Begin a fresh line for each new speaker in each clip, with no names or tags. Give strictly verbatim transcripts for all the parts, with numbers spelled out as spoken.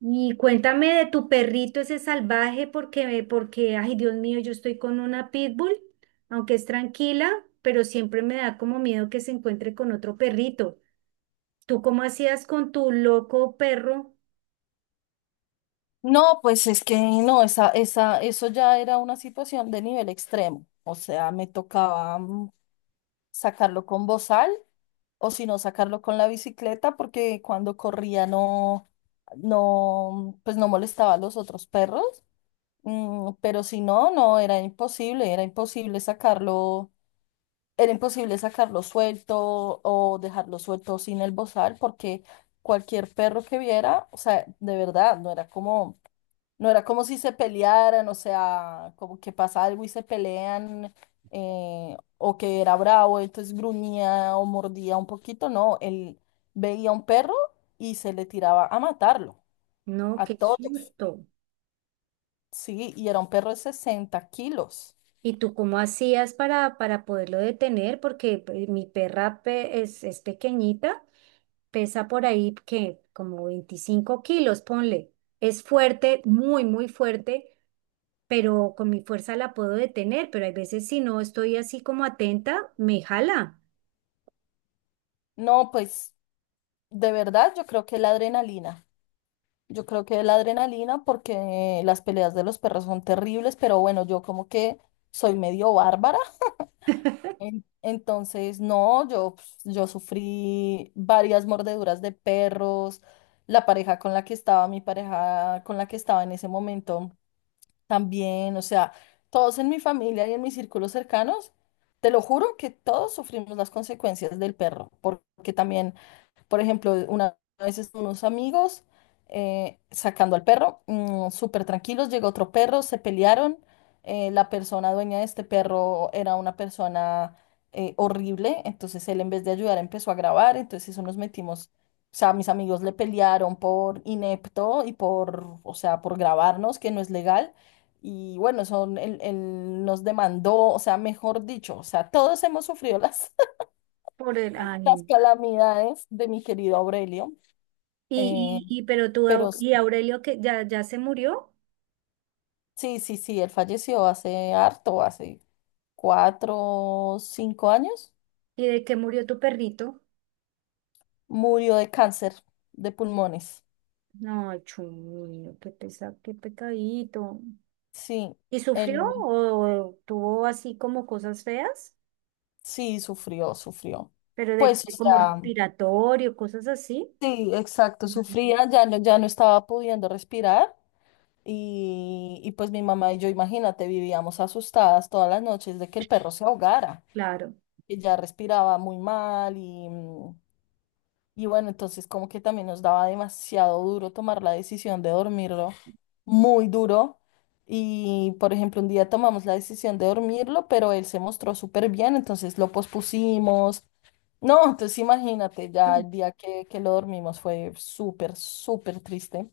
Y cuéntame de tu perrito ese salvaje, porque, porque, ay, Dios mío, yo estoy con una pitbull, aunque es tranquila, pero siempre me da como miedo que se encuentre con otro perrito. ¿Tú cómo hacías con tu loco perro?
No, pues es que no, esa, esa, eso ya era una situación de nivel extremo. O sea, me tocaba mm, sacarlo con bozal o si no sacarlo con la bicicleta porque cuando corría no, no, pues no molestaba a los otros perros. Mm, pero si no, no, era imposible, era imposible sacarlo, era imposible sacarlo suelto o dejarlo suelto sin el bozal porque cualquier perro que viera, o sea, de verdad, no era como no era como si se pelearan, o sea, como que pasa algo y se pelean, eh, o que era bravo, entonces gruñía o mordía un poquito, no, él veía un perro y se le tiraba a matarlo,
No,
a
qué
todos,
susto.
sí, y era un perro de sesenta kilos.
¿Y tú cómo hacías para, para poderlo detener? Porque pues, mi perra pe- es, es pequeñita, pesa por ahí que como veinticinco kilos, ponle. Es fuerte, muy, muy fuerte, pero con mi fuerza la puedo detener, pero hay veces si no estoy así como atenta, me jala
No, pues de verdad yo creo que la adrenalina, yo creo que la adrenalina porque las peleas de los perros son terribles, pero bueno, yo como que soy medio bárbara. En- Entonces, no, yo, pues, yo sufrí varias mordeduras de perros, la pareja con la que estaba, mi pareja con la que estaba en ese momento también, o sea, todos en mi familia y en mis círculos cercanos, te lo juro que todos sufrimos las consecuencias del perro, porque también, por ejemplo, una vez estaban unos amigos eh, sacando al perro, mm, súper tranquilos, llegó otro perro, se pelearon. Eh, la persona dueña de este perro era una persona eh, horrible, entonces él en vez de ayudar empezó a grabar, entonces eso nos metimos. O sea, mis amigos le pelearon por inepto y por, o sea, por grabarnos, que no es legal. Y bueno, son, él, él nos demandó, o sea, mejor dicho, o sea, todos hemos sufrido las,
por el...
las
Ay,
calamidades de mi querido Aurelio. Eh,
y, y, y pero tú,
pero
Au-
s-
y Aurelio, que ya, ya se murió,
sí, sí, sí, él falleció hace harto, hace cuatro, cinco años.
¿y de qué murió tu perrito?
Murió de cáncer de pulmones.
No, chulo, qué pesa, qué pecadito.
Sí,
¿Y
él
sufrió o tuvo así como cosas feas?
sí sufrió, sufrió.
Pero de
Pues,
que-
o
como
sea,
respiratorio, cosas así.
sí, exacto,
Mm.
sufría, ya no, ya no estaba pudiendo respirar. Y, y pues mi mamá y yo, imagínate, vivíamos asustadas todas las noches de que el perro se ahogara,
Claro.
que ya respiraba muy mal y mm, y bueno, entonces como que también nos daba demasiado duro tomar la decisión de dormirlo, muy duro. Y, por ejemplo, un día tomamos la decisión de dormirlo, pero él se mostró súper bien, entonces lo pospusimos. No, entonces imagínate, ya
Mm.
el día que, que lo dormimos fue súper, súper triste.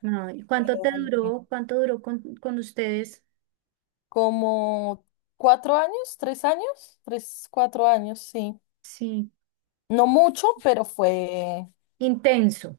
No, ¿y ¿cuánto te duró? ¿Cuánto duró con, con ustedes?
Como cuatro años, tres años, tres, cuatro años, sí.
Sí,
No mucho, pero fue
intenso.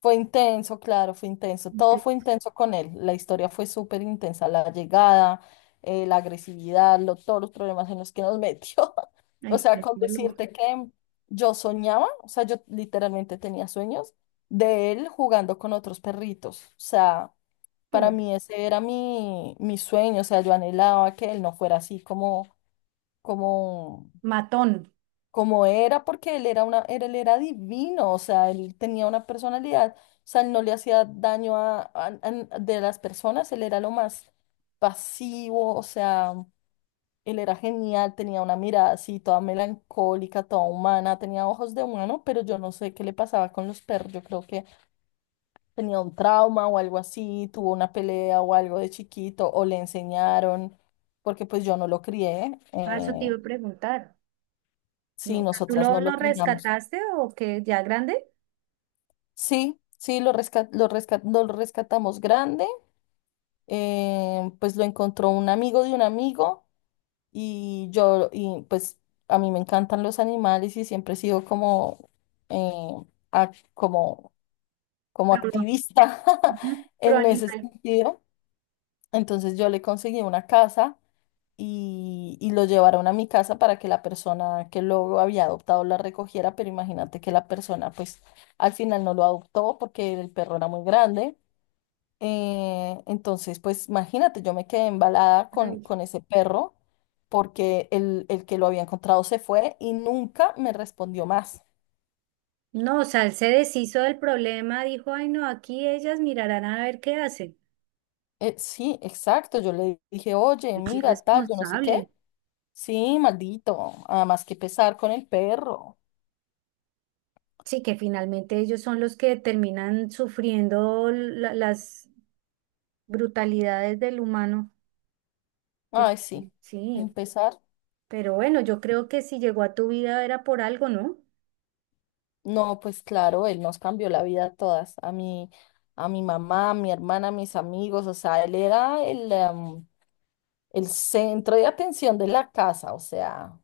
Fue intenso, claro, fue intenso. Todo fue
Entonces,
intenso con él. La historia fue súper intensa. La llegada, eh, la agresividad, lo- todos los problemas en los que nos metió. O
ay,
sea,
qué
con
loco.
decirte que yo soñaba, o sea, yo literalmente tenía sueños de él jugando con otros perritos. O sea, para mí ese era mi, mi sueño. O sea, yo anhelaba que él no fuera así como, como
Matón.
como era, porque él era una, era- él era divino, o sea, él tenía una personalidad, o sea, él no le hacía daño a, a- a- n- de las personas, él era lo más pasivo, o sea, él era genial, tenía una mirada así toda melancólica, toda humana, tenía ojos de humano, pero yo no sé qué le pasaba con los perros, yo creo que tenía un trauma o algo así, tuvo una pelea o algo de chiquito, o le enseñaron, porque pues yo no lo crié,
Ah, eso te
eh,
iba a preguntar.
sí,
No. ¿Tú
nosotras
lo,
no lo
lo
criamos.
rescataste o qué? ¿Ya grande?
Sí, sí, lo resca- lo resca- lo rescatamos grande, eh, pues lo encontró un amigo de un amigo y yo, y pues a mí me encantan los animales y siempre he sido como, eh, ac- como, como
Pro,
activista
ujú, pro
en ese
animal.
sentido. Entonces yo le conseguí una casa y, y lo llevaron a mi casa para que la persona que lo había adoptado la recogiera, pero imagínate que la persona pues al final no lo adoptó porque el perro era muy grande. Eh, entonces, pues imagínate, yo me quedé embalada con,
Ay.
con ese perro porque el, el que lo había encontrado se fue y nunca me respondió más.
No, o sea, él se deshizo del problema, dijo, ay, no, aquí ellas mirarán a ver qué hacen.
Eh, sí, exacto, yo le dije, oye,
Qué
mira, tal, yo no sé qué.
irresponsable.
Sí, maldito, además que pesar con el perro.
Sí, que finalmente ellos son los que terminan sufriendo la- las brutalidades del humano. Que,
Ay, sí, un
sí,
pesar.
pero bueno, yo creo que si llegó a tu vida era por algo, ¿no?
No, pues claro, él nos cambió la vida a todas, a mí, a mi mamá, a mi hermana, a mis amigos, o sea, él era el, em, el centro de atención de la casa, o sea.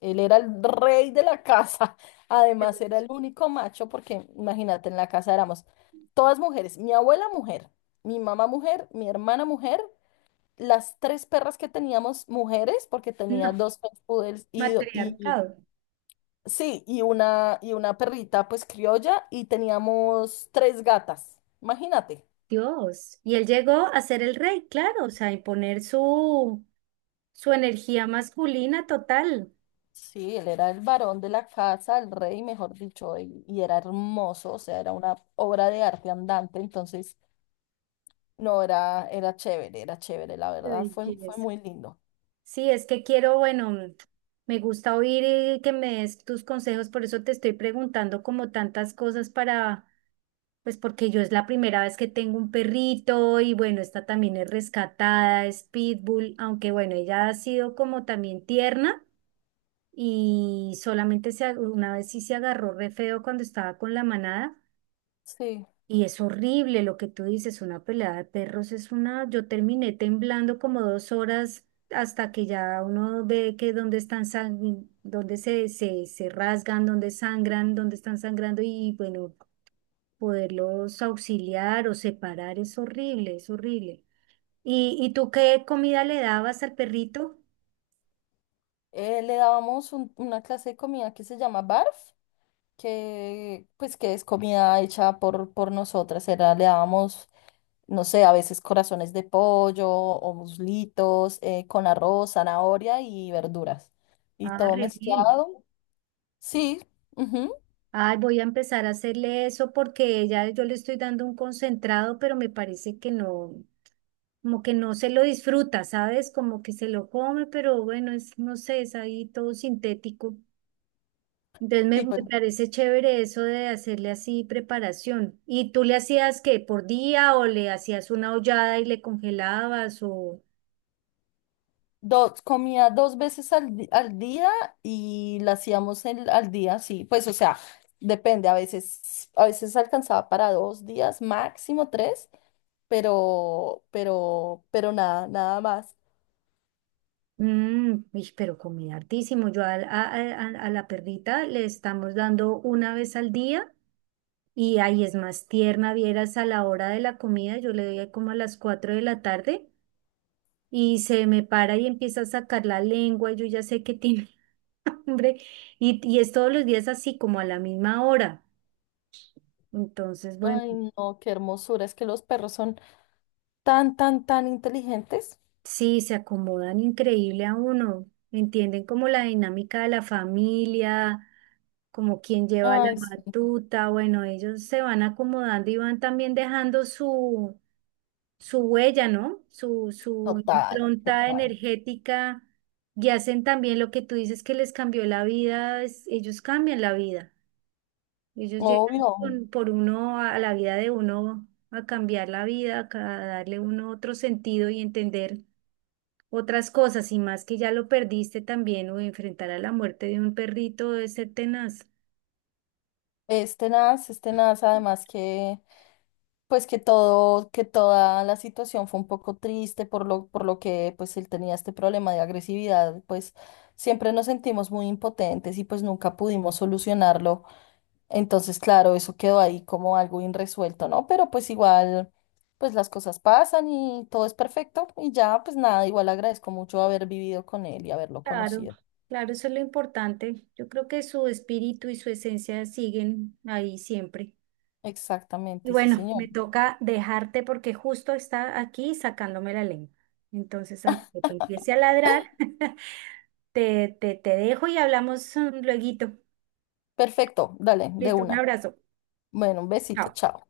Él era el rey de la casa. Además, era el único macho, porque imagínate, en la casa éramos todas mujeres. Mi abuela mujer, mi mamá mujer, mi hermana mujer, las tres perras que teníamos mujeres, porque tenía
No,
dos French poodles y, do- y y-
matriarcado.
sí, y una, y una perrita pues criolla, y teníamos tres gatas. Imagínate.
Dios. Y él llegó a ser el rey, claro, o sea, a imponer su, su energía masculina total.
Sí, él era el varón de la casa, el rey, mejor dicho, y, y era hermoso, o sea, era una obra de arte andante, entonces. No, era, era chévere, era chévere, la
Qué
verdad, fue, fue
belleza.
muy lindo.
Sí, es que quiero, bueno, mm, me gusta oír eh, que me des tus consejos, por eso te estoy preguntando como tantas cosas para, pues porque yo es la primera vez que tengo un perrito y bueno, esta también es rescatada, es pitbull, aunque bueno, ella ha sido como también tierna, y solamente se, ag- una vez sí se agarró re feo cuando estaba con la manada.
Sí.
Y es horrible lo que tú dices, una pelea de perros es una, yo terminé temblando como dos horas hasta que ya uno ve que dónde están sang- dónde se, se, se rasgan, dónde sangran, dónde están sangrando y bueno, poderlos auxiliar o separar es horrible, es horrible. ¿Y, y tú qué comida le dabas al perrito?
Eh, le dábamos un- una clase de comida que se llama barf, que pues que es comida hecha por, por nosotras. Era, le dábamos, no sé, a veces corazones de pollo o muslitos eh, con arroz, zanahoria y verduras. Y
Ah,
todo
re bien.
mezclado. Sí, ujú,
Ay, voy a empezar a hacerle eso porque ya yo le estoy dando un concentrado, pero me parece que no, como que no se lo disfruta, ¿sabes? Como que se lo come, pero bueno, es, no sé, es ahí todo sintético. Entonces me,
sí,
me
pues
parece chévere eso de hacerle así preparación. ¿Y tú le hacías qué, por día o le hacías una hollada y le congelabas o...
dos, comía dos veces al, di- al día y la hacíamos el- al día, sí. Pues, o sea, depende, a veces, a veces alcanzaba para dos días, máximo tres, pero, pero, pero nada, nada más.
Mm, uy, pero comía hartísimo. Yo al- a, a a- a la perrita le estamos dando una vez al día. Y ahí es más tierna, vieras a la hora de la comida, yo le doy ahí como a las cuatro de la tarde y se me para y empieza a sacar la lengua, yo ya sé que tiene hambre y, y es todos los días así como a la misma hora. Entonces, bueno,
Ay, no, qué hermosura, es que los perros son tan, tan, tan inteligentes.
sí, se acomodan increíble a uno, entienden como la dinámica de la familia, como quién lleva la
Ay, sí,
batuta, bueno, ellos se van acomodando y van también dejando su su huella, ¿no? Su, su
total,
impronta
total.
energética, y hacen también lo que tú dices que les cambió la vida, es- ellos cambian la vida, ellos llegan
Obvio.
con- por uno a, a la vida de uno a cambiar la vida, a darle uno otro sentido y entender otras cosas y más que ya lo perdiste también o enfrentar a la muerte de un perrito debe ser tenaz.
Este tenaz, es tenaz, además que. Pues que todo, que toda la situación fue un poco triste por lo, por lo que pues él tenía este problema de agresividad, pues siempre nos sentimos muy impotentes y pues nunca pudimos solucionarlo. Entonces, claro, eso quedó ahí como algo irresuelto, ¿no? Pero pues igual, pues las cosas pasan y todo es perfecto y ya, pues nada, igual agradezco mucho haber vivido con él y haberlo
Claro,
conocido.
claro, eso es lo importante. Yo creo que su espíritu y su esencia siguen ahí siempre. Y
Exactamente, sí,
bueno,
señor.
me toca dejarte porque justo está aquí sacándome la lengua. Entonces, antes de que empiece a ladrar, te, te, te dejo y hablamos mm, lueguito.
Perfecto, dale, de
Listo, un
una.
abrazo.
Bueno, un besito,
Chao.
chao.